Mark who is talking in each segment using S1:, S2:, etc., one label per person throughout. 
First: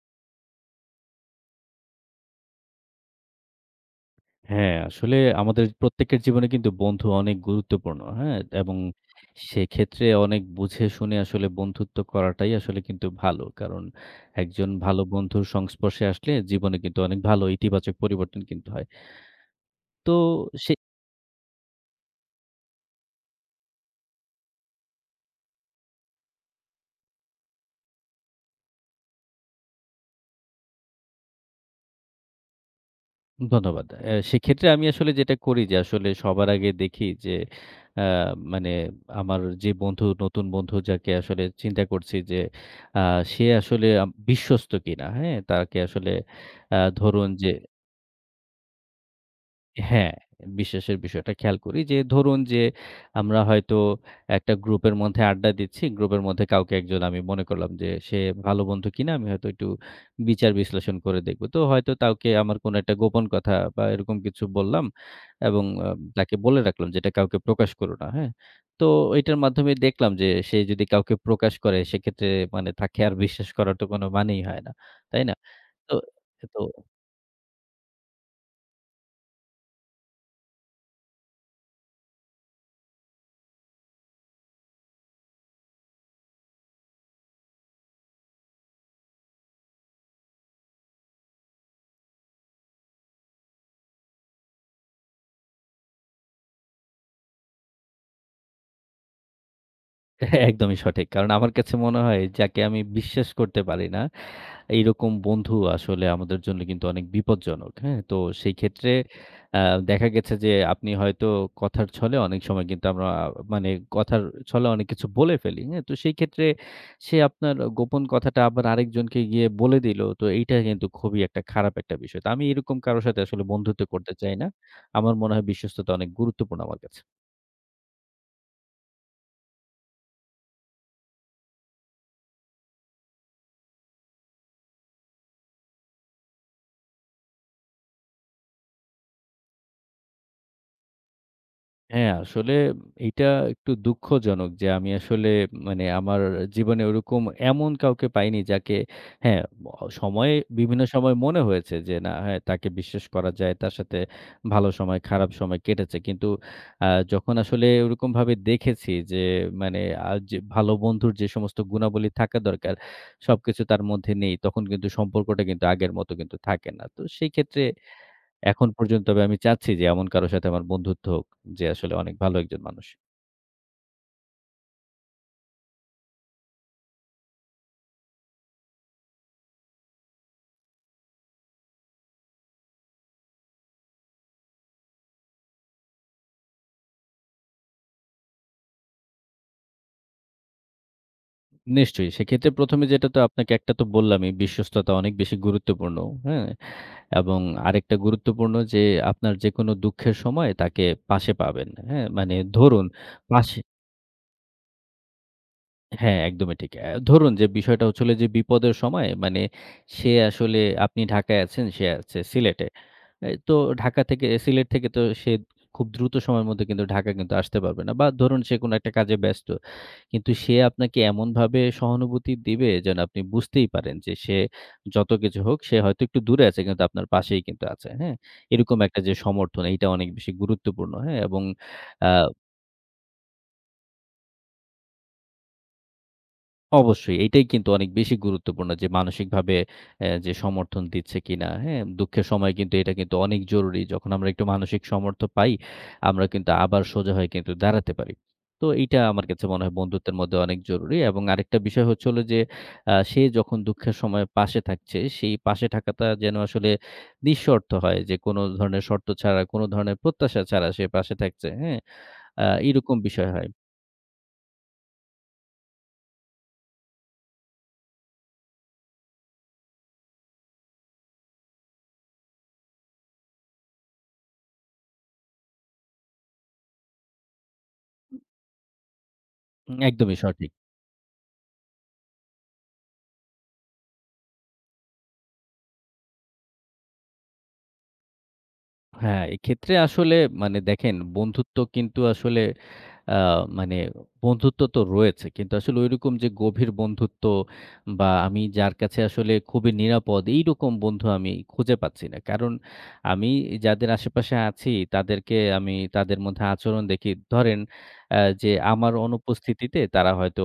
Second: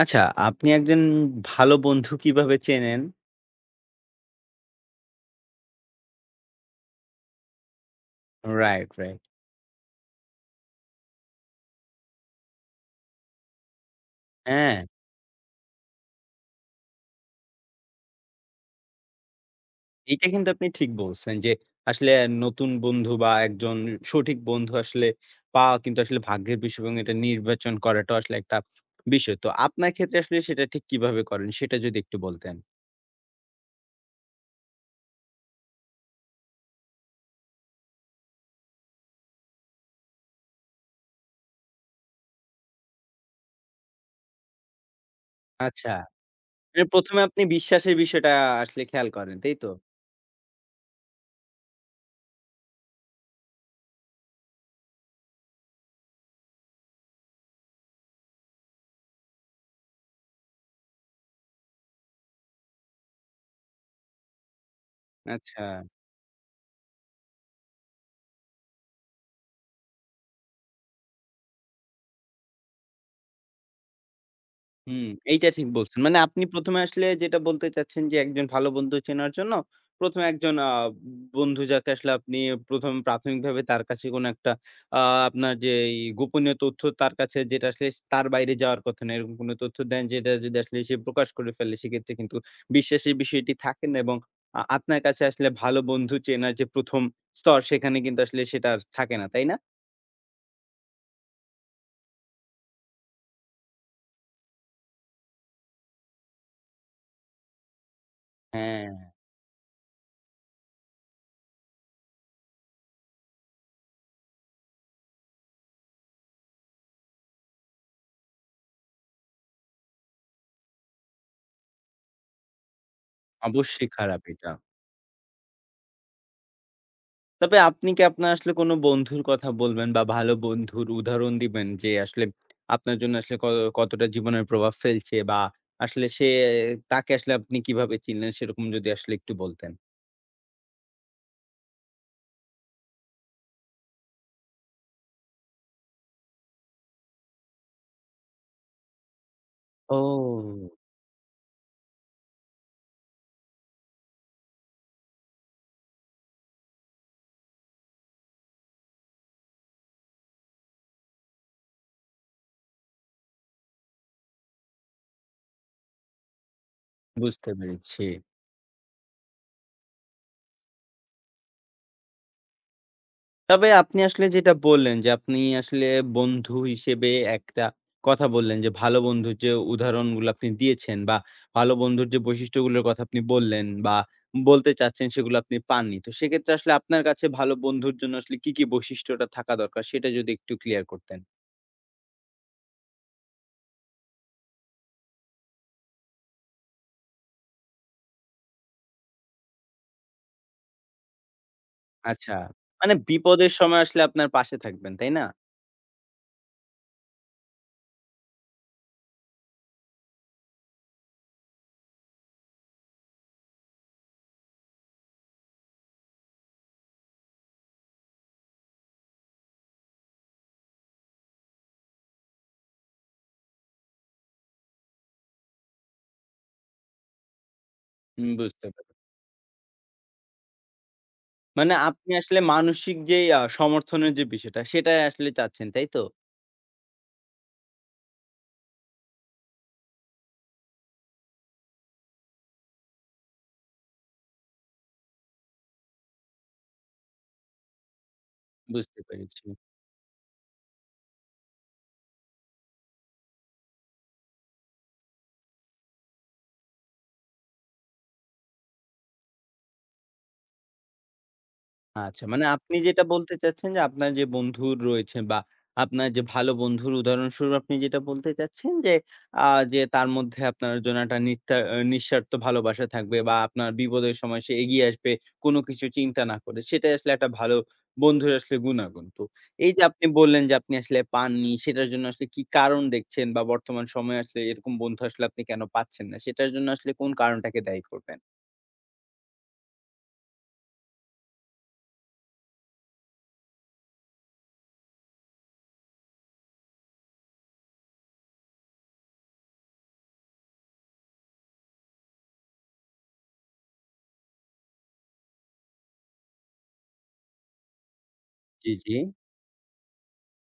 S1: আচ্ছা, আপনি একজন ভালো বন্ধু কিভাবে চেনেন?
S2: হ্যাঁ, আসলে আমাদের প্রত্যেকের জীবনে কিন্তু বন্ধু অনেক গুরুত্বপূর্ণ। হ্যাঁ? এবং
S1: রাইট, রাইট।
S2: সেক্ষেত্রে অনেক বুঝে শুনে আসলে বন্ধুত্ব করাটাই আসলে কিন্তু ভালো। কারণ একজন
S1: হ্যাঁ,
S2: ভালো বন্ধুর সংস্পর্শে আসলে জীবনে কিন্তু অনেক ভালো ইতিবাচক পরিবর্তন কিন্তু হয়। তো
S1: এটা কিন্তু আপনি
S2: সে
S1: ঠিক বলছেন যে, আসলে নতুন বন্ধু বা একজন সঠিক বন্ধু আসলে পাওয়া কিন্তু আসলে ভাগ্যের বিষয় এবং এটা নির্বাচন করাটাও আসলে একটা বিষয়। তো আপনার ক্ষেত্রে আসলে সেটা ঠিক কিভাবে করেন? সেটা যদি একটু বলতেন।
S2: ধন্যবাদ। সেক্ষেত্রে আমি আসলে যেটা করি যে আসলে সবার আগে দেখি যে আ মানে আমার যে বন্ধু নতুন বন্ধু যাকে আসলে চিন্তা করছি যে আ সে আসলে বিশ্বস্ত কিনা। হ্যাঁ? তাকে
S1: আচ্ছা,
S2: আসলে
S1: মানে ১ম এ
S2: ধরুন
S1: আপনি
S2: যে
S1: বিশ্বাসের বিষয়টা আসলে খেয়াল করেন, তাই তো?
S2: হ্যাঁ, বিশ্বাসের বিষয়টা খেয়াল করি যে ধরুন যে আমরা হয়তো একটা গ্রুপের মধ্যে আড্ডা দিচ্ছি। গ্রুপের মধ্যে কাউকে একজন আমি মনে করলাম যে সে ভালো বন্ধু কিনা আমি হয়তো একটু বিচার বিশ্লেষণ করে দেখব। তো হয়তো তাকে আমার কোনো একটা গোপন কথা বা এরকম কিছু বললাম
S1: আচ্ছা।
S2: এবং তাকে বলে রাখলাম যে এটা কাউকে প্রকাশ করো না। হ্যাঁ? তো এটার মাধ্যমে দেখলাম যে সে যদি কাউকে প্রকাশ করে সেক্ষেত্রে মানে তাকে আর বিশ্বাস করার তো কোনো মানেই হয় না।
S1: হুম,
S2: তাই না?
S1: এইটা ঠিক
S2: তো
S1: বলছেন। মানে আপনি
S2: তো
S1: ১ম এ আসলে যেটা বলতে চাচ্ছেন যে একজন ভালো বন্ধু চেনার জন্য ১ম এ একজন বন্ধু যাকে আসলে আপনি ১ম প্রাথমিকভাবে তার কাছে কোনো একটা আ আপনার যে এই গোপনীয় তথ্য তার কাছে যেটা আসলে তার বাইরে যাওয়ার কথা না, এরকম কোনো তথ্য দেন যেটা যদি আসলে সে প্রকাশ করে ফেলে সেক্ষেত্রে কিন্তু বিশ্বাসের বিষয়টি থাকে না এবং আপনার কাছে আসলে ভালো বন্ধু চেনার যে ১ম স্তর সেখানে কিন্তু আসলে সেটা আর থাকে না, তাই না?
S2: হ্যাঁ, একদমই সঠিক। কারণ আমার কাছে মনে হয় যাকে আমি বিশ্বাস করতে পারি না, এইরকম বন্ধু আসলে আমাদের জন্য কিন্তু অনেক বিপজ্জনক। হ্যাঁ? তো সেই ক্ষেত্রে
S1: হ্যাঁ,
S2: আ দেখা গেছে যে আপনি হয়তো কথার ছলে অনেক সময় কিন্তু আমরা মানে কথার ছলে অনেক কিছু বলে ফেলি। হ্যাঁ? তো সেই ক্ষেত্রে সে আপনার গোপন কথাটা আবার আরেকজনকে গিয়ে বলে দিল। তো এইটা কিন্তু খুবই একটা খারাপ একটা বিষয়। তো আমি এরকম কারো সাথে আসলে বন্ধুত্ব
S1: অবশ্যই
S2: করতে
S1: খারাপ
S2: চাই না।
S1: এটা।
S2: আমার মনে হয় বিশ্বস্ততা অনেক গুরুত্বপূর্ণ আমার কাছে।
S1: তবে আপনি কি আপনার আসলে কোন বন্ধুর কথা বলবেন বা ভালো বন্ধুর উদাহরণ দিবেন যে আসলে আপনার জন্য আসলে কতটা জীবনের প্রভাব ফেলছে বা আসলে সে তাকে আসলে আপনি কিভাবে চিনলেন সেরকম যদি আসলে একটু বলতেন?
S2: হ্যাঁ, আসলে এইটা একটু দুঃখজনক যে আমি আসলে মানে আমার জীবনে ওরকম এমন কাউকে পাইনি যাকে হ্যাঁ, সময়ে
S1: ও!
S2: বিভিন্ন সময় মনে হয়েছে যে না হ্যাঁ, তাকে বিশ্বাস করা যায়। তার সাথে ভালো সময়, খারাপ সময় কেটেছে। কিন্তু আ যখন আসলে ওরকমভাবে দেখেছি যে মানে যে ভালো বন্ধুর যে সমস্ত গুণাবলী থাকা দরকার সবকিছু তার মধ্যে নেই। তখন কিন্তু সম্পর্কটা কিন্তু আগের মতো কিন্তু থাকে না। তো সেই
S1: বুঝতে
S2: ক্ষেত্রে
S1: পেরেছি।
S2: এখন পর্যন্ত তবে আমি চাচ্ছি যে এমন কারো সাথে আমার বন্ধুত্ব হোক, যে আসলে অনেক ভালো একজন মানুষ।
S1: তবে আপনি আসলে যেটা বললেন যে, আপনি আসলে বন্ধু হিসেবে একটা কথা বললেন যে, ভালো বন্ধুর যে উদাহরণগুলো আপনি দিয়েছেন বা ভালো বন্ধুর যে বৈশিষ্ট্যগুলোর কথা আপনি বললেন বা বলতে চাচ্ছেন সেগুলো আপনি পাননি। তো সেক্ষেত্রে আসলে আপনার কাছে ভালো বন্ধুর জন্য আসলে কি, কি বৈশিষ্ট্যটা থাকা দরকার সেটা যদি একটু ক্লিয়ার করতেন।
S2: নিশ্চয়ই সেক্ষেত্রে ১ম এ যেটা তো আপনাকে একটা তো বললামই বিশ্বস্ততা অনেক বেশি গুরুত্বপূর্ণ, হ্যাঁ? এবং আরেকটা গুরুত্বপূর্ণ যে আপনার যেকোনো দুঃখের সময় তাকে পাশে পাবেন, হ্যাঁ? মানে
S1: আচ্ছা,
S2: ধরুন
S1: মানে বিপদের
S2: পাশে
S1: সময় আসলে আপনার পাশে থাকবেন, তাই না?
S2: হ্যাঁ, একদমই ঠিক। ধরুন যে বিষয়টা হচ্ছে হলো যে বিপদের সময় মানে সে আসলে আপনি ঢাকায় আছেন, সে আছে সিলেটে। এই তো ঢাকা থেকে সিলেট থেকে তো সে খুব দ্রুত সময়ের মধ্যে কিন্তু ঢাকা কিন্তু আসতে পারবে না। বা ধরুন সে কোনো একটা কাজে ব্যস্ত। কিন্তু সে আপনাকে এমনভাবে সহানুভূতি দিবে যেন আপনি বুঝতেই পারেন যে সে যত কিছু হোক সে হয়তো একটু দূরে আছে কিন্তু আপনার পাশেই কিন্তু আছে। হ্যাঁ?
S1: হুম, বুঝতে
S2: এরকম
S1: পারলাম।
S2: একটা যে সমর্থন এইটা অনেক বেশি গুরুত্বপূর্ণ। হ্যাঁ? এবং
S1: মানে
S2: আ
S1: আপনি আসলে মানসিক যে সমর্থনের যে বিষয়টা সেটাই আসলে চাচ্ছেন, তাই তো?
S2: অবশ্যই। এইটাই কিন্তু অনেক বেশি গুরুত্বপূর্ণ যে মানসিকভাবে যে সমর্থন দিচ্ছে কিনা, হ্যাঁ? দুঃখের সময় কিন্তু এটা কিন্তু অনেক জরুরি। যখন আমরা একটু মানসিক সমর্থ পাই, আমরা কিন্তু আবার সোজা হয়ে কিন্তু দাঁড়াতে পারি। তো এইটা
S1: বুঝতে
S2: আমার
S1: পেরেছি।
S2: কাছে মনে হয় বন্ধুত্বের মধ্যে অনেক জরুরি এবং আরেকটা বিষয় হচ্ছে হলো যে, সে যখন দুঃখের সময় পাশে থাকছে, সেই পাশে থাকাটা যেন আসলে নিঃশর্ত হয় যে কোনো ধরনের শর্ত ছাড়া, কোনো ধরনের প্রত্যাশা ছাড়া সে পাশে থাকছে, হ্যাঁ?
S1: আচ্ছা, মানে আপনি
S2: এরকম
S1: যেটা
S2: বিষয়
S1: বলতে
S2: হয়।
S1: চাচ্ছেন যে, আপনার যে বন্ধু রয়েছে বা আপনার যে ভালো বন্ধুর উদাহরণস্বরূপ আপনি যেটা বলতে চাচ্ছেন যে, আ যে তার মধ্যে আপনার জন্য একটা নিত্যা নিঃস্বার্থ ভালোবাসা থাকবে বা আপনার বিপদের সময় সে এগিয়ে আসবে, কোনো কিছু চিন্তা না করে। সেটাই আসলে একটা ভালো বন্ধুর আসলে গুণাগুণ। তো এই যে আপনি
S2: একদমই
S1: বললেন
S2: সঠিক।
S1: যে, আপনি আসলে পাননি, সেটার জন্য আসলে কি কারণ দেখছেন বা বর্তমান সময়ে আসলে এরকম বন্ধু আসলে আপনি কেন পাচ্ছেন না? সেটার জন্য আসলে কোন কারণটাকে দায়ী করবেন?
S2: হ্যাঁ, এক্ষেত্রে আসলে মানে দেখেন বন্ধুত্ব কিন্তু আসলে আ মানে বন্ধুত্ব তো রয়েছে। কিন্তু আসলে ঐরকম যে গভীর বন্ধুত্ব বা আমি যার কাছে আসলে খুবই নিরাপদ এইরকম বন্ধু আমি খুঁজে পাচ্ছি না। কারণ আমি যাদের আশেপাশে আছি তাদেরকে আমি তাদের মধ্যে আচরণ দেখি। ধরেন যে
S1: জি,
S2: আমার
S1: জি।
S2: অনুপস্থিতিতে তারা হয়তো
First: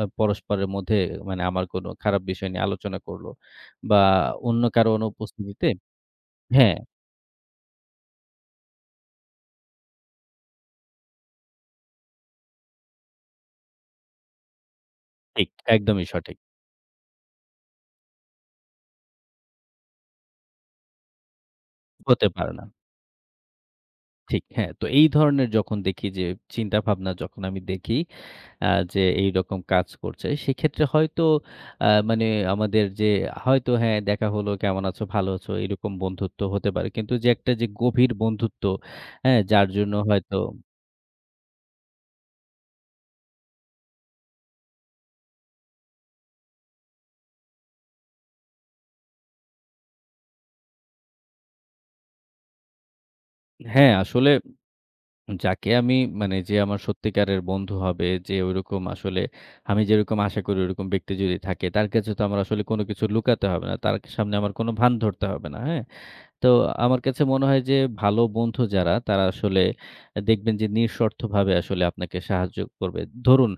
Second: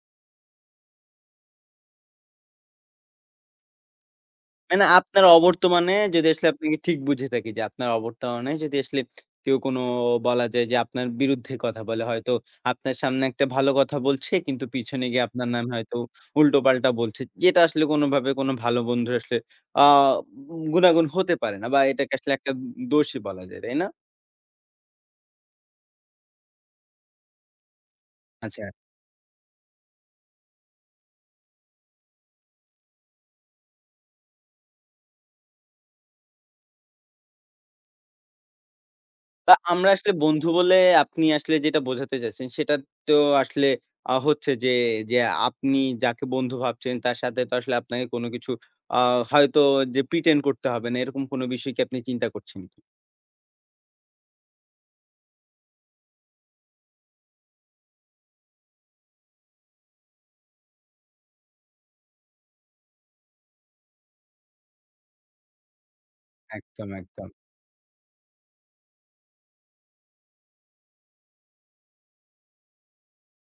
S2: পরস্পরের মধ্যে মানে আমার কোনো খারাপ বিষয় নিয়ে আলোচনা করল বা অন্য
S1: মানে
S2: কারো
S1: আপনার
S2: অনুপস্থিতিতে
S1: অবর্তমানে যদি আসলে
S2: হ্যাঁ,
S1: আপনাকে ঠিক বুঝে থাকি যে আপনার অবর্তমানে যদি আসলে কেউ কোনো বলা যায় যে আপনার বিরুদ্ধে কথা বলে হয়তো আপনার সামনে একটা ভালো কথা বলছে কিন্তু পিছনে গিয়ে আপনার
S2: ঠিক
S1: নামে হয়তো
S2: একদমই সঠিক।
S1: উল্টোপাল্টা বলছে। যেটা আসলে কোনোভাবে কোনো ভালো বন্ধুর আসলে আ গুনাগুন হতে পারে না বা এটাকে
S2: হতে
S1: আসলে
S2: পারে
S1: একটা
S2: না।
S1: দোষী বলা যায়, তাই না?
S2: ঠিক, হ্যাঁ। তো এই ধরনের যখন দেখি যে চিন্তাভাবনা যখন আমি দেখি
S1: আচ্ছা।
S2: আ যে এইরকম কাজ করছে, সেক্ষেত্রে হয়তো মানে আমাদের যে হয়তো হ্যাঁ, দেখা হলো, কেমন আছো? ভালো আছো? এরকম বন্ধুত্ব হতে পারে। কিন্তু যে একটা যে গভীর বন্ধুত্ব, হ্যাঁ?
S1: বা
S2: যার
S1: আমরা
S2: জন্য
S1: আসলে
S2: হয়তো
S1: বন্ধু বলে আপনি আসলে যেটা বোঝাতে চাচ্ছেন, সেটা তো আসলে হচ্ছে যে, যে আপনি যাকে বন্ধু ভাবছেন তার সাথে তো আসলে আপনাকে কোনো কিছু আ হয়তো যে প্রিটেন্ড করতে হবে না, এরকম কোনো বিষয় কি আপনি চিন্তা করছেন কি?
S2: হ্যাঁ, আসলে যাকে আমি মানে যে আমার সত্যিকারের বন্ধু হবে, যে ওইরকম আসলে আমি যেরকম আশা করি ওরকম ব্যক্তি যদি থাকে, তার কাছে তো আমার আসলে কোনো কিছু লুকাতে হবে না। তার সামনে আমার কোনো ভান ধরতে হবে না। হ্যাঁ? তো
S1: একদম,
S2: আমার কাছে
S1: একদম।
S2: মনে হয় যে ভালো বন্ধু যারা, তারা আসলে দেখবেন যে নিঃস্বার্থভাবে আসলে আপনাকে সাহায্য করবে। ধরুন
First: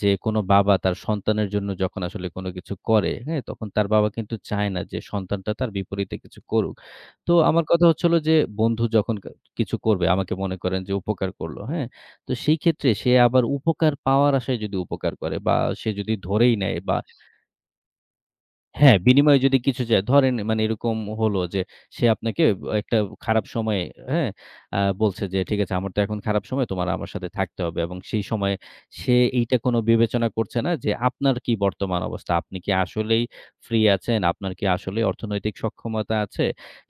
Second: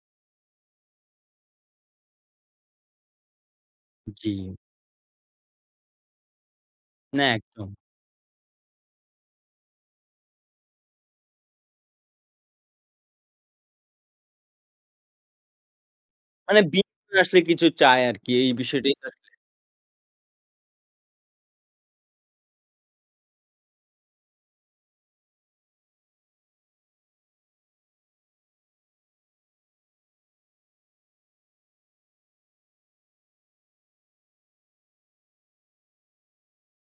S2: যে কোনো বাবা তার সন্তানের জন্য যখন আসলে কোনো কিছু করে, হ্যাঁ? তখন তার বাবা
S1: জি।
S2: কিন্তু চায় না যে সন্তানটা তার বিপরীতে কিছু করুক।
S1: না
S2: তো আমার
S1: একদম।
S2: কথা হচ্ছে হলো যে বন্ধু যখন কিছু করবে আমাকে মনে করেন যে উপকার করলো, হ্যাঁ? তো সেই ক্ষেত্রে সে আবার উপকার পাওয়ার আশায় যদি উপকার করে বা সে যদি ধরেই
S1: মানে
S2: নেয় বা
S1: বিনম্র আসলে কিছু চায় আরকি এই বিষয়টাই
S2: হ্যাঁ,
S1: তো
S2: বিনিময়ে যদি কিছু চায়, ধরেন মানে এরকম হলো যে সে আপনাকে একটা খারাপ সময়ে, হ্যাঁ? বলছে যে, "ঠিক আছে আমার তো এখন খারাপ সময়, তোমার আমার সাথে থাকতে হবে" এবং সেই সময়ে সে এইটা কোনো বিবেচনা করছে না যে আপনার কি বর্তমান অবস্থা? আপনি কি আসলেই ফ্রি আছেন? আপনার কি আসলেই অর্থনৈতিক সক্ষমতা আছে?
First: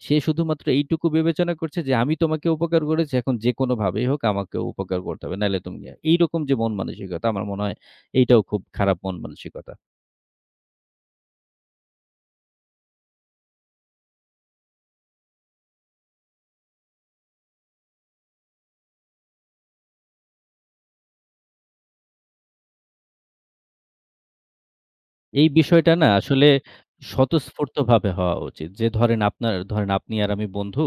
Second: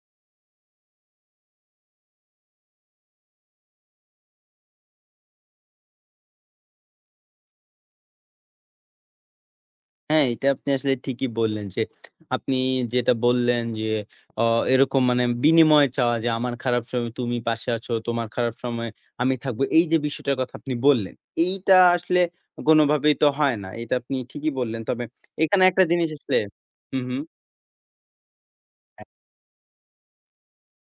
S2: সে শুধুমাত্র এইটুকু বিবেচনা করছে যে, "আমি তোমাকে উপকার করেছি, এখন যেকোনোভাবেই হোক আমাকে উপকার করতে হবে, নাইলে তুমি" এইরকম যে মন মানসিকতা, আমার মনে হয় এইটাও খুব খারাপ মন মানসিকতা।
S1: হ্যাঁ, এটা আপনি আসলে ঠিকই বললেন যে, আপনি যেটা বললেন যে, অ এরকম মানে বিনিময় চাওয়া যে, আমার খারাপ সময় তুমি পাশে আছো, তোমার খারাপ সময়ে আমি থাকবো। এই যে বিষয়টার কথা আপনি বললেন, এইটা আসলে কোনোভাবেই তো হয় না। এটা আপনি ঠিকই বললেন। তবে
S2: এই
S1: এখানে একটা
S2: বিষয়টা না
S1: জিনিস আসলে
S2: আসলে
S1: হু, হু।
S2: স্বতঃস্ফূর্তভাবে হওয়া উচিত। যে ধরেন আপনার ধরেন আপনি আর আমি বন্ধু,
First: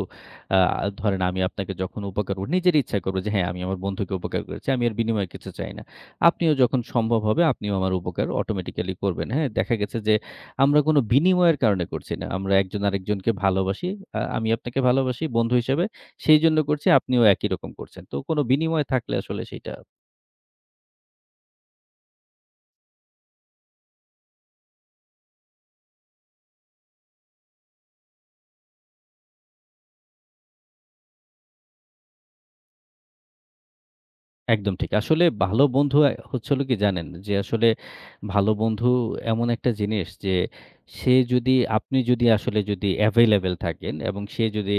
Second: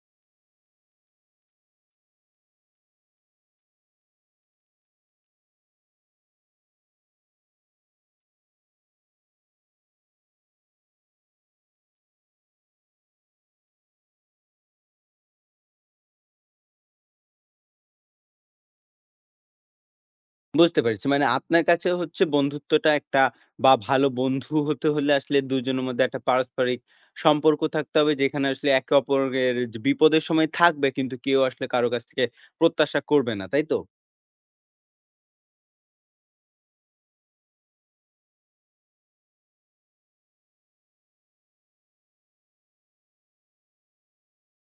S2: আ ধরেন আমি আপনাকে যখন উপকার করব নিজের ইচ্ছায় করব যে হ্যাঁ, আমি আমার বন্ধুকে উপকার করেছি। আমি এর বিনিময়ে কিছু চাই না। আপনিও যখন সম্ভব হবে আপনিও আমার উপকার অটোমেটিক্যালি করবেন। হ্যাঁ? দেখা গেছে যে আমরা কোনো বিনিময়ের কারণে করছি না। আমরা একজন আরেকজনকে ভালোবাসি। আমি আপনাকে ভালোবাসি বন্ধু হিসেবে। সেইজন্য করছি, আপনিও একই রকম করছেন। তো কোনো বিনিময় থাকলে আসলে সেইটা
S1: বুঝতে পেরেছি। মানে আপনার কাছে হচ্ছে বন্ধুত্বটা একটা বা ভালো বন্ধু হতে হলে আসলে ২ জনের মধ্যে একটা পারস্পরিক সম্পর্ক থাকতে হবে। যেখানে আসলে একে অপরের যে বিপদের সময় থাকবে কিন্তু কেউ আসলে কারো কাছ থেকে প্রত্যাশা করবে না। তাই তো?
S2: একদম ঠিক। আসলে ভালো বন্ধু হচ্ছে হলো কি জানেন? যে আসলে ভালো বন্ধু এমন একটা জিনিস যে সে যদি আপনি যদি আসলে যদি available থাকেন এবং সে যদি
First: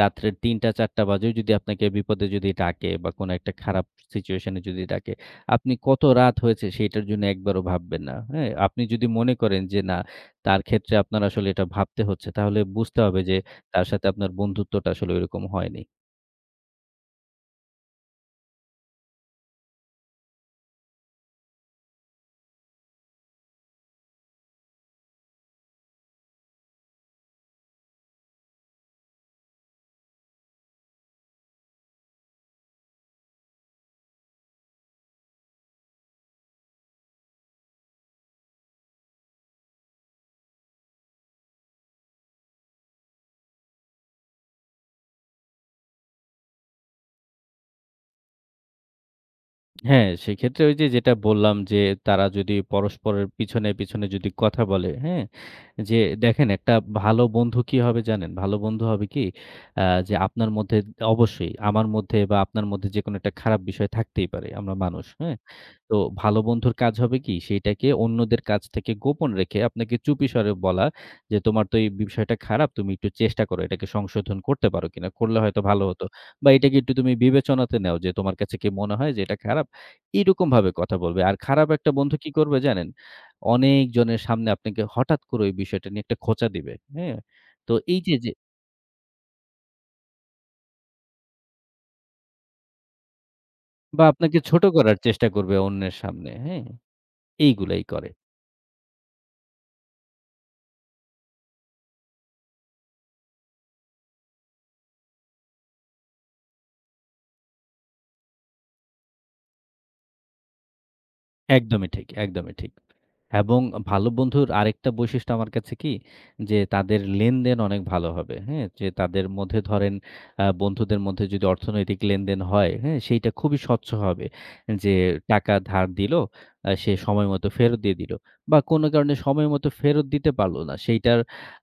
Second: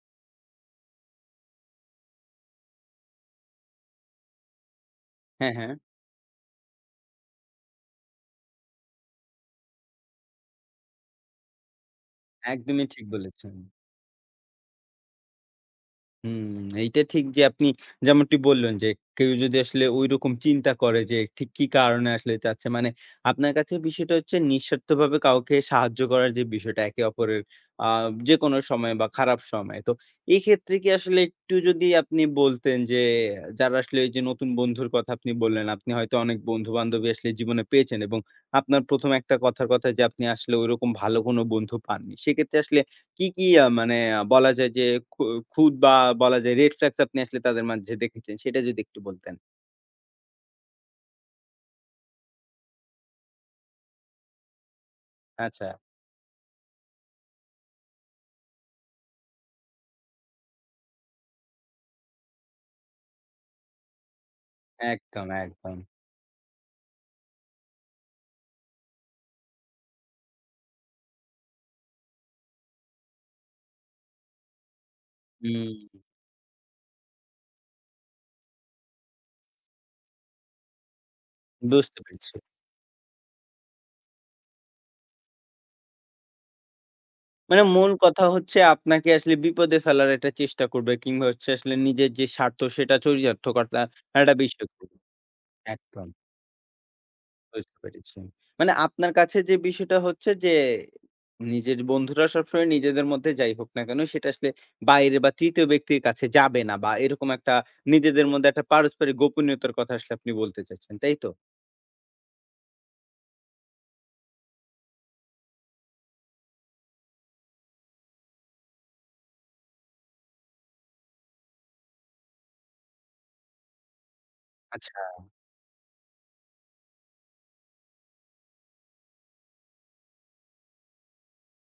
S2: রাত্রের ৩:০০-৪:০০ বাজেও যদি আপনাকে বিপদে যদি ডাকে বা কোনো একটা খারাপ situation এ যদি ডাকে,
S1: হ্যাঁ,
S2: আপনি
S1: হ্যাঁ।
S2: কত রাত হয়েছে সেইটার জন্য একবারও ভাববেন না। হ্যাঁ? আপনি যদি মনে করেন যে না তার ক্ষেত্রে আপনার আসলে এটা ভাবতে হচ্ছে তাহলে
S1: একদমই
S2: বুঝতে
S1: ঠিক
S2: হবে যে
S1: বলেছেন।
S2: তার সাথে আপনার বন্ধুত্বটা আসলে ওইরকম হয়নি।
S1: হুম, এইটা ঠিক যে আপনি যেমনটি বললেন যে, কেউ যদি আসলে ঐরকম চিন্তা করে যে ঠিক কি কারণে আসলে চাচ্ছে। মানে আপনার কাছে বিষয়টা হচ্ছে নিঃস্বার্থভাবে কাউকে সাহায্য করার যে বিষয়টা একে অপরের আ যেকোনো সময় বা খারাপ সময়। তো এই ক্ষেত্রে কি আসলে একটু যদি আপনি বলতেন যে, যারা আসলে এই যে নতুন বন্ধুর কথা আপনি বললেন, আপনি হয়তো অনেক বন্ধু-বান্ধবী আসলে জীবনে পেয়েছেন এবং আপনার ১ম একটা কথার কথা যে আপনি আসলে ঐরকম ভালো কোনো বন্ধু পাননি। সেক্ষেত্রে আসলে কি, কি মানে বলা যায় যে খু খুঁত বা বলা যায় রেড ফ্ল্যাগস আপনি আসলে তাদের মাঝে দেখেছেন সেটা যদি একটু বলতেন?
S2: হ্যাঁ, সেক্ষেত্রে ওই যে যেটা বললাম যে, তারা যদি পরস্পরের পিছনে, পিছনে যদি কথা বলে, হ্যাঁ?
S1: আচ্ছা,
S2: যে দেখেন একটা ভালো বন্ধু কি হবে জানেন? ভালো বন্ধু হবে কি? যে আপনার মধ্যে অবশ্যই আমার মধ্যে বা আপনার মধ্যে যেকোনো একটা খারাপ বিষয় থাকতেই পারে। আমরা মানুষ,
S1: একদম,
S2: হ্যাঁ?
S1: একদম।
S2: তো ভালো বন্ধুর কাজ হবে কি? সেইটাকে অন্যদের কাছ থেকে গোপন রেখে আপনাকে চুপি সরে বলা যে, "তোমার তো এই বিষয়টা খারাপ। তুমি একটু চেষ্টা করো। এটাকে সংশোধন করতে পারো কিনা? করলে হয়তো
S1: হুম,
S2: ভালো হতো। বা এটাকে একটু তুমি বিবেচনাতে নেও যে, তোমার কাছে কি মনে হয় যে এটা খারাপ?" এরকমভাবে কথা বলবে। আর খারাপ একটা
S1: বুঝতে
S2: বন্ধু কি
S1: পেরেছি।
S2: করবে জানেন? অনেকজনের সামনে আপনাকে হঠাৎ করে ওই বিষয়টা নিয়ে একটা খোঁচা দিবে। হ্যাঁ?
S1: মানে
S2: তো
S1: মূল
S2: এই যে,
S1: কথা
S2: যে
S1: হচ্ছে আপনাকে আসলে বিপদে ফেলার একটা চেষ্টা করবে কিংবা হচ্ছে আসলে নিজের যে স্বার্থ সেটা চরিতার্থ করার
S2: বা
S1: একটা
S2: আপনাকে ছোট
S1: বিষয়
S2: করার
S1: করবে।
S2: চেষ্টা করবে অন্যের
S1: একদম।
S2: সামনে। হ্যাঁ?
S1: বুঝতে
S2: এইগুলাই করে।
S1: পেরেছি। মানে আপনার কাছে যে বিষয়টা হচ্ছে যে, নিজের বন্ধুরা সবসময় নিজেদের মধ্যে যাই হোক না কেন, সেটা আসলে বাইরে বা তৃতীয় ব্যক্তির কাছে যাবে না বা এরকম একটা নিজেদের মধ্যে একটা পারস্পরিক গোপনীয়তার কথা আসলে আপনি বলতে চাচ্ছেন, তাই তো?
S2: একদমই ঠিক, একদমই ঠিক। এবং ভালো বন্ধুর আরেকটা বৈশিষ্ট্য আমার কাছে কি? যে তাদের লেনদেন অনেক ভালো হবে। হ্যাঁ? যে তাদের মধ্যে ধরেন বন্ধুদের মধ্যে যদি অর্থনৈতিক লেনদেন হয়, হ্যাঁ? সেইটা খুবই স্বচ্ছ হবে। যে
S1: আচ্ছা।
S2: টাকা ধার দিল, সে সময় মতো ফেরত দিয়ে দিল। বা কোনো কারণে সময় মতো ফেরত দিতে পারল না। সেইটার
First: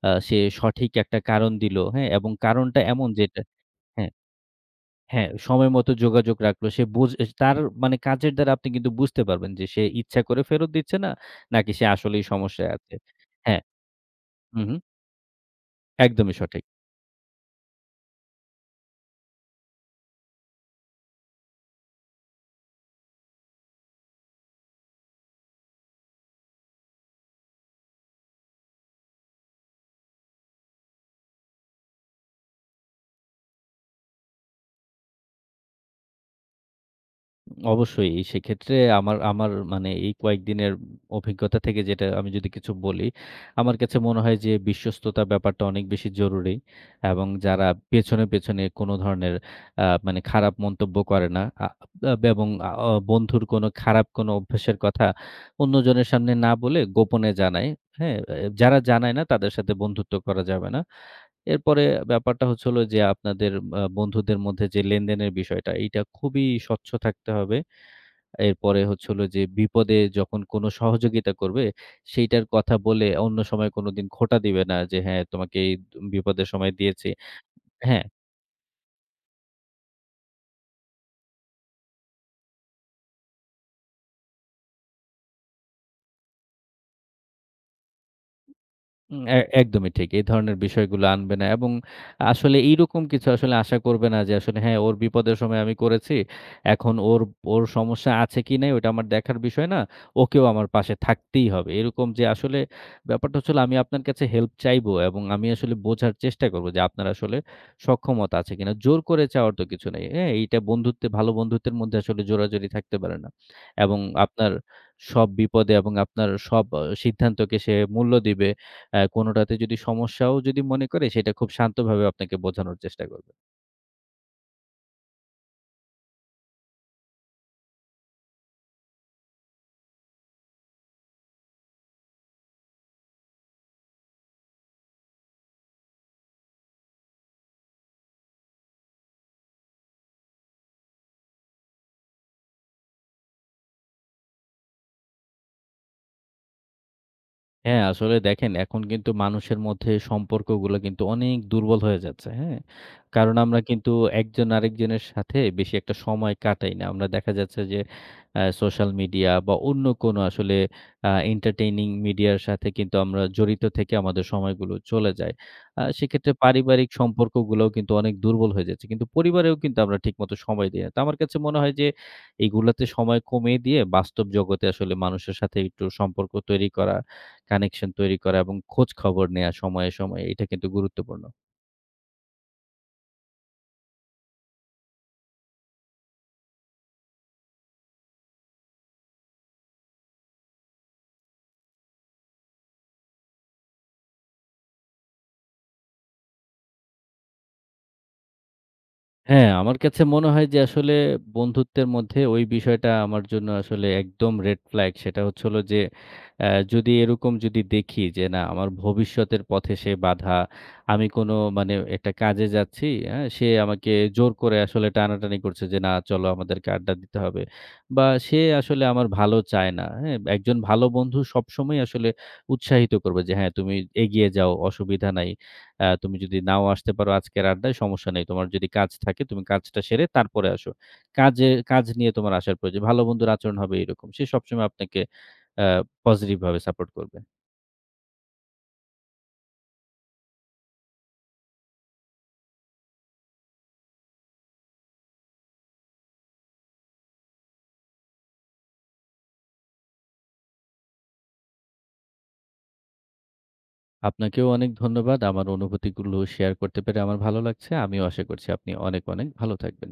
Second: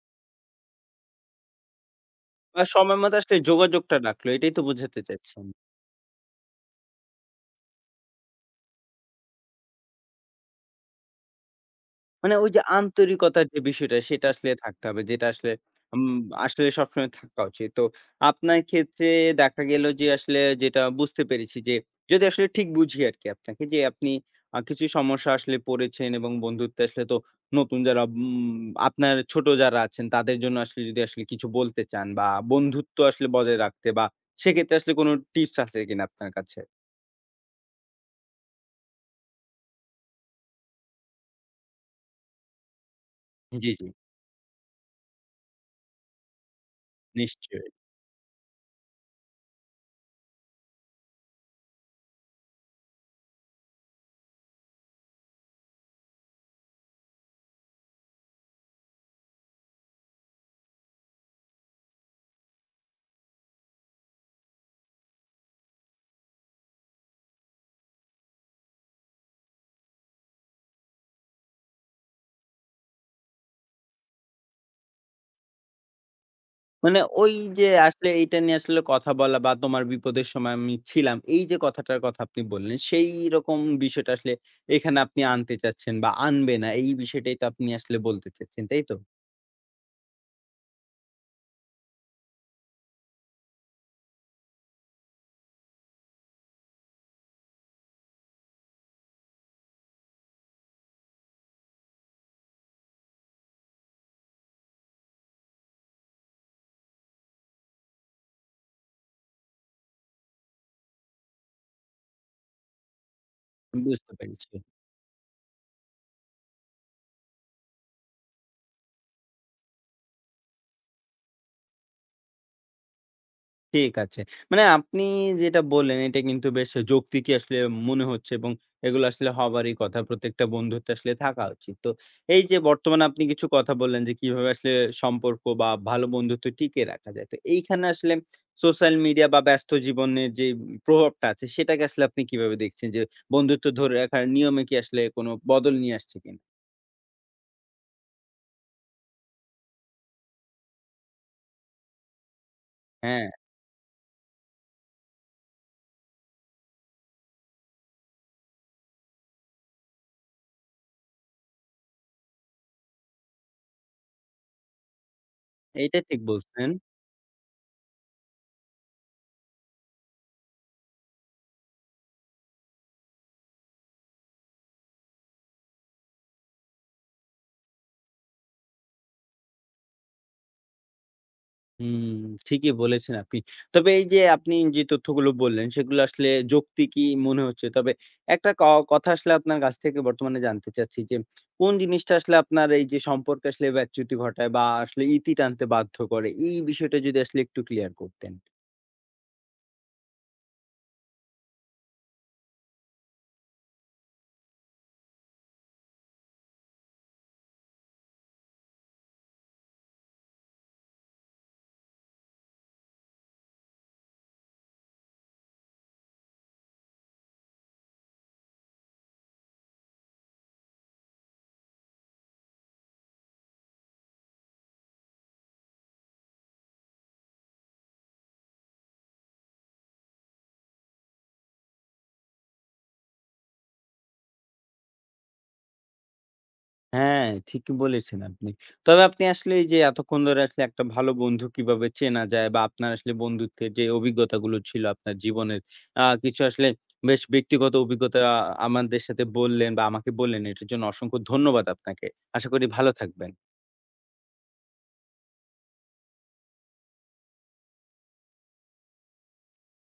S2: সে সঠিক একটা কারণ দিল, হ্যাঁ? এবং
S1: বা
S2: কারণটা
S1: সময়
S2: এমন
S1: মতো আসলে
S2: যেটা
S1: যোগাযোগটা
S2: হ্যাঁ।
S1: রাখলো, এটাই তো বোঝাতে
S2: হ্যাঁ,
S1: চাচ্ছেন।
S2: সময় মতো যোগাযোগ রাখলো। সে বুঝ তার মানে কাজের দ্বারা আপনি কিন্তু বুঝতে পারবেন যে সে ইচ্ছা করে ফেরত দিচ্ছে না, নাকি সে আসলেই
S1: মানে ওই যে
S2: সমস্যায় আছে।
S1: আন্তরিকতার যে
S2: হ্যাঁ,
S1: বিষয়টা সেটা আসলে
S2: হু, হু,
S1: থাকতে হবে। যেটা আসলে উম
S2: একদমই সঠিক।
S1: আসলে সবসময় থাকা উচিত। তো আপনার ক্ষেত্রে দেখা গেল যে আসলে যেটা বুঝতে পেরেছি যে যদি আসলে ঠিক বুঝি আরকি আপনাকে যে আপনি কিছু সমস্যা আসলে পড়েছেন এবং বন্ধুত্বে আসলে তো নতুন যারা আপনার ছোট যারা আছেন তাদের জন্য আসলে যদি আসলে কিছু বলতে চান বা বন্ধুত্ব আসলে বজায় রাখতে বা সেক্ষেত্রে আসলে কোন টিপস আছে কিনা আপনার কাছে?
S2: অবশ্যই। সেক্ষেত্রে আমার আমার মানে এই কয়েকদিনের অভিজ্ঞতা থেকে যেটা আমি যদি কিছু বলি,
S1: জি,
S2: আমার
S1: জি।
S2: কাছে মনে হয় যে বিশ্বস্ততা ব্যাপারটা অনেক বেশি জরুরি। এবং যারা
S1: নিশ্চয়ই।
S2: পেছনে, পেছনে কোনো ধরনের মানে খারাপ মন্তব্য করে না আ আব এবং আ অ বন্ধুর কোনো খারাপ কোনো অভ্যাসের কথা অন্যজনের সামনে না বলে গোপনে জানায়। হ্যাঁ? এ যারা জানায় না তাদের সাথে বন্ধুত্ব করা যাবে না। এরপরে ব্যাপারটা হচ্ছে হলো যে আপনাদের বন্ধুদের মধ্যে যে লেনদেনের বিষয়টা এইটা খুবই স্বচ্ছ থাকতে হবে। এরপরে হচ্ছে হলো যে বিপদে যখন কোনো সহযোগিতা করবে, সেইটার কথা বলে অন্য সময় কোনোদিন খোঁটা দিবে না যে, "হ্যাঁ, তোমাকে এই বিপদের সময়
S1: মানে
S2: দিয়েছি।"
S1: ওই যে
S2: হ্যাঁ,
S1: আসলে এইটা নিয়ে আসলে কথা বলা বা তোমার বিপদের সময় আমি ছিলাম, এই যে কথাটার কথা আপনি বললেন, সেইরকম বিষয়টা আসলে এখানে আপনি আনতে চাচ্ছেন বা আনবে না, এই বিষয়টাই তো আপনি আসলে বলতে চাচ্ছেন, তাই তো?
S2: উম এ একদমই ঠিক। এই ধরনের বিষয়গুলো আনবে না এবং আসলে এইরকম কিছু আসলে আশা করবে না যে আসলে হ্যাঁ, ওর বিপদের সময় আমি করেছি। এখন ওর ওর সমস্যা আছে কি নাই ওটা আমার দেখার বিষয় না। ওকেও আমার পাশে থাকতেই হবে। এরকম যে আসলে ব্যাপারটা হচ্ছে হলো আমি আপনার কাছে হেল্প চাইবো এবং আমি আসলে বোঝার চেষ্টা করব যে আপনার আসলে সক্ষমতা আছে কিনা। জোর করে চাওয়ার তো কিছু নাই। হ্যাঁ, এইটা বন্ধুত্বে ভালো বন্ধুত্বের মধ্যে আসলে জোরাজুরি থাকতে পারে না। এবং
S1: বুঝতে পেরেছি।
S2: আপনার সব বিপদে এবং আপনার সব সিদ্ধান্তকে সে মূল্য দিবে। কোনোটাতে যদি সমস্যাও যদি মনে করে সেটা খুব শান্তভাবে আপনাকে বোঝানোর চেষ্টা করবে।
S1: ঠিক আছে। মানে আপনি যেটা বললেন, এটা কিন্তু বেশ যৌক্তিকই আসলে মনে হচ্ছে এবং এগুলো আসলে হবারই কথা। প্রত্যেকটা বন্ধুত্বে আসলে থাকা উচিত। তো এই যে বর্তমানে আপনি কিছু কথা বললেন যে, কিভাবে আসলে সম্পর্ক বা ভালো বন্ধুত্ব টিকিয়ে রাখা যায়। তো এইখানে আসলে সোশ্যাল মিডিয়া বা ব্যস্ত জীবনের যে প্রভাবটা আছে, সেটাকে আসলে আপনি কিভাবে দেখছেন? যে বন্ধুত্ব ধরে রাখার নিয়মে কি আসলে কোনো বদল নিয়ে আসছে কিনা?
S2: হ্যাঁ, আসলে দেখেন এখন কিন্তু মানুষের মধ্যে সম্পর্কগুলো কিন্তু অনেক দুর্বল হয়ে যাচ্ছে, হ্যাঁ?
S1: হ্যাঁ,
S2: কারণ আমরা কিন্তু একজন আরেকজনের সাথে বেশি একটা সময় কাটাই না। আমরা দেখা যাচ্ছে যে সোশ্যাল মিডিয়া বা অন্য কোনো আসলে entertaining মিডিয়ার সাথে কিন্তু আমরা জড়িত থেকে আমাদের সময়গুলো চলে যায়।
S1: এইটা ঠিক
S2: সেক্ষেত্রে
S1: বলছেন।
S2: পারিবারিক সম্পর্কগুলোও কিন্তু অনেক দুর্বল হয়ে যাচ্ছে। কিন্তু পরিবারেও কিন্তু আমরা ঠিকমতো সময় দেই না। তো আমার কাছে মনে হয় যে এগুলাতে সময় কমিয়ে দিয়ে বাস্তব জগতে আসলে মানুষের সাথে একটু সম্পর্ক তৈরি করা কানেকশন তৈরি করা এবং খোঁজ খবর নেয়া সময়ে, সময়ে এটা কিন্তু গুরুত্বপূর্ণ।
S1: হুম, ঠিকই বলেছেন আপনি। তবে এই যে আপনি যে তথ্যগুলো বললেন, সেগুলো আসলে যৌক্তিকই মনে হচ্ছে। তবে একটা কথা আসলে আপনার কাছ থেকে বর্তমানে জানতে চাচ্ছি যে, কোন জিনিসটা আসলে আপনার এই যে সম্পর্কে আসলে ব্যাচ্যুতি ঘটায় বা আসলে ইতি টানতে বাধ্য করে? এই বিষয়টা যদি আসলে একটু ক্লিয়ার করতেন।
S2: হ্যাঁ, আমার কাছে মনে হয় যে আসলে বন্ধুত্বের মধ্যে ওই বিষয়টা আমার জন্য আসলে একদম রেড ফ্ল্যাগ। সেটা হচ্ছে হলো যে যদি এরকম যদি দেখি যে না আমার ভবিষ্যতের পথে সে বাধা, আমি কোনো মানে একটা কাজে যাচ্ছি, হ্যাঁ? সে আমাকে জোর করে আসলে টানাটানি করছে যে না চলো আমাদেরকে আড্ডা দিতে হবে। বা সে আসলে আমার ভালো চায় না, হ্যাঁ? একজন ভালো বন্ধু সবসময় আসলে উৎসাহিত করবে যে হ্যাঁ, তুমি এগিয়ে যাও, অসুবিধা নাই। তুমি যদি নাও আসতে পারো আজকের আড্ডায় সমস্যা নেই। তোমার যদি কাজ থাকে তুমি কাজটা সেরে তারপরে আসো। কাজে কাজ নিয়ে তোমার আসার প্রয়োজন। ভালো বন্ধুর আচরণ হবে এরকম। সে সবসময় আপনাকে আ পজিটিভ ভাবে সাপোর্ট করবে।
S1: হ্যাঁ, ঠিকই বলেছেন আপনি। তবে আপনি আসলে এই যে এতক্ষণ ধরে আসলে একটা ভালো বন্ধু কিভাবে চেনা যায় বা আপনার আসলে বন্ধুত্বের যে অভিজ্ঞতাগুলো ছিল আপনার জীবনের, কিছু আসলে বেশ ব্যক্তিগত অভিজ্ঞতা আমাদের সাথে বললেন বা আমাকে বললেন, এটার জন্য অসংখ্য ধন্যবাদ আপনাকে। আশা করি ভালো থাকবেন।
S2: আপনাকেও অনেক ধন্যবাদ। আমার অনুভূতিগুলো শেয়ার করতে পেরে আমার ভালো লাগছে। আমিও আশা করছি আপনি অনেক, অনেক ভালো থাকবেন।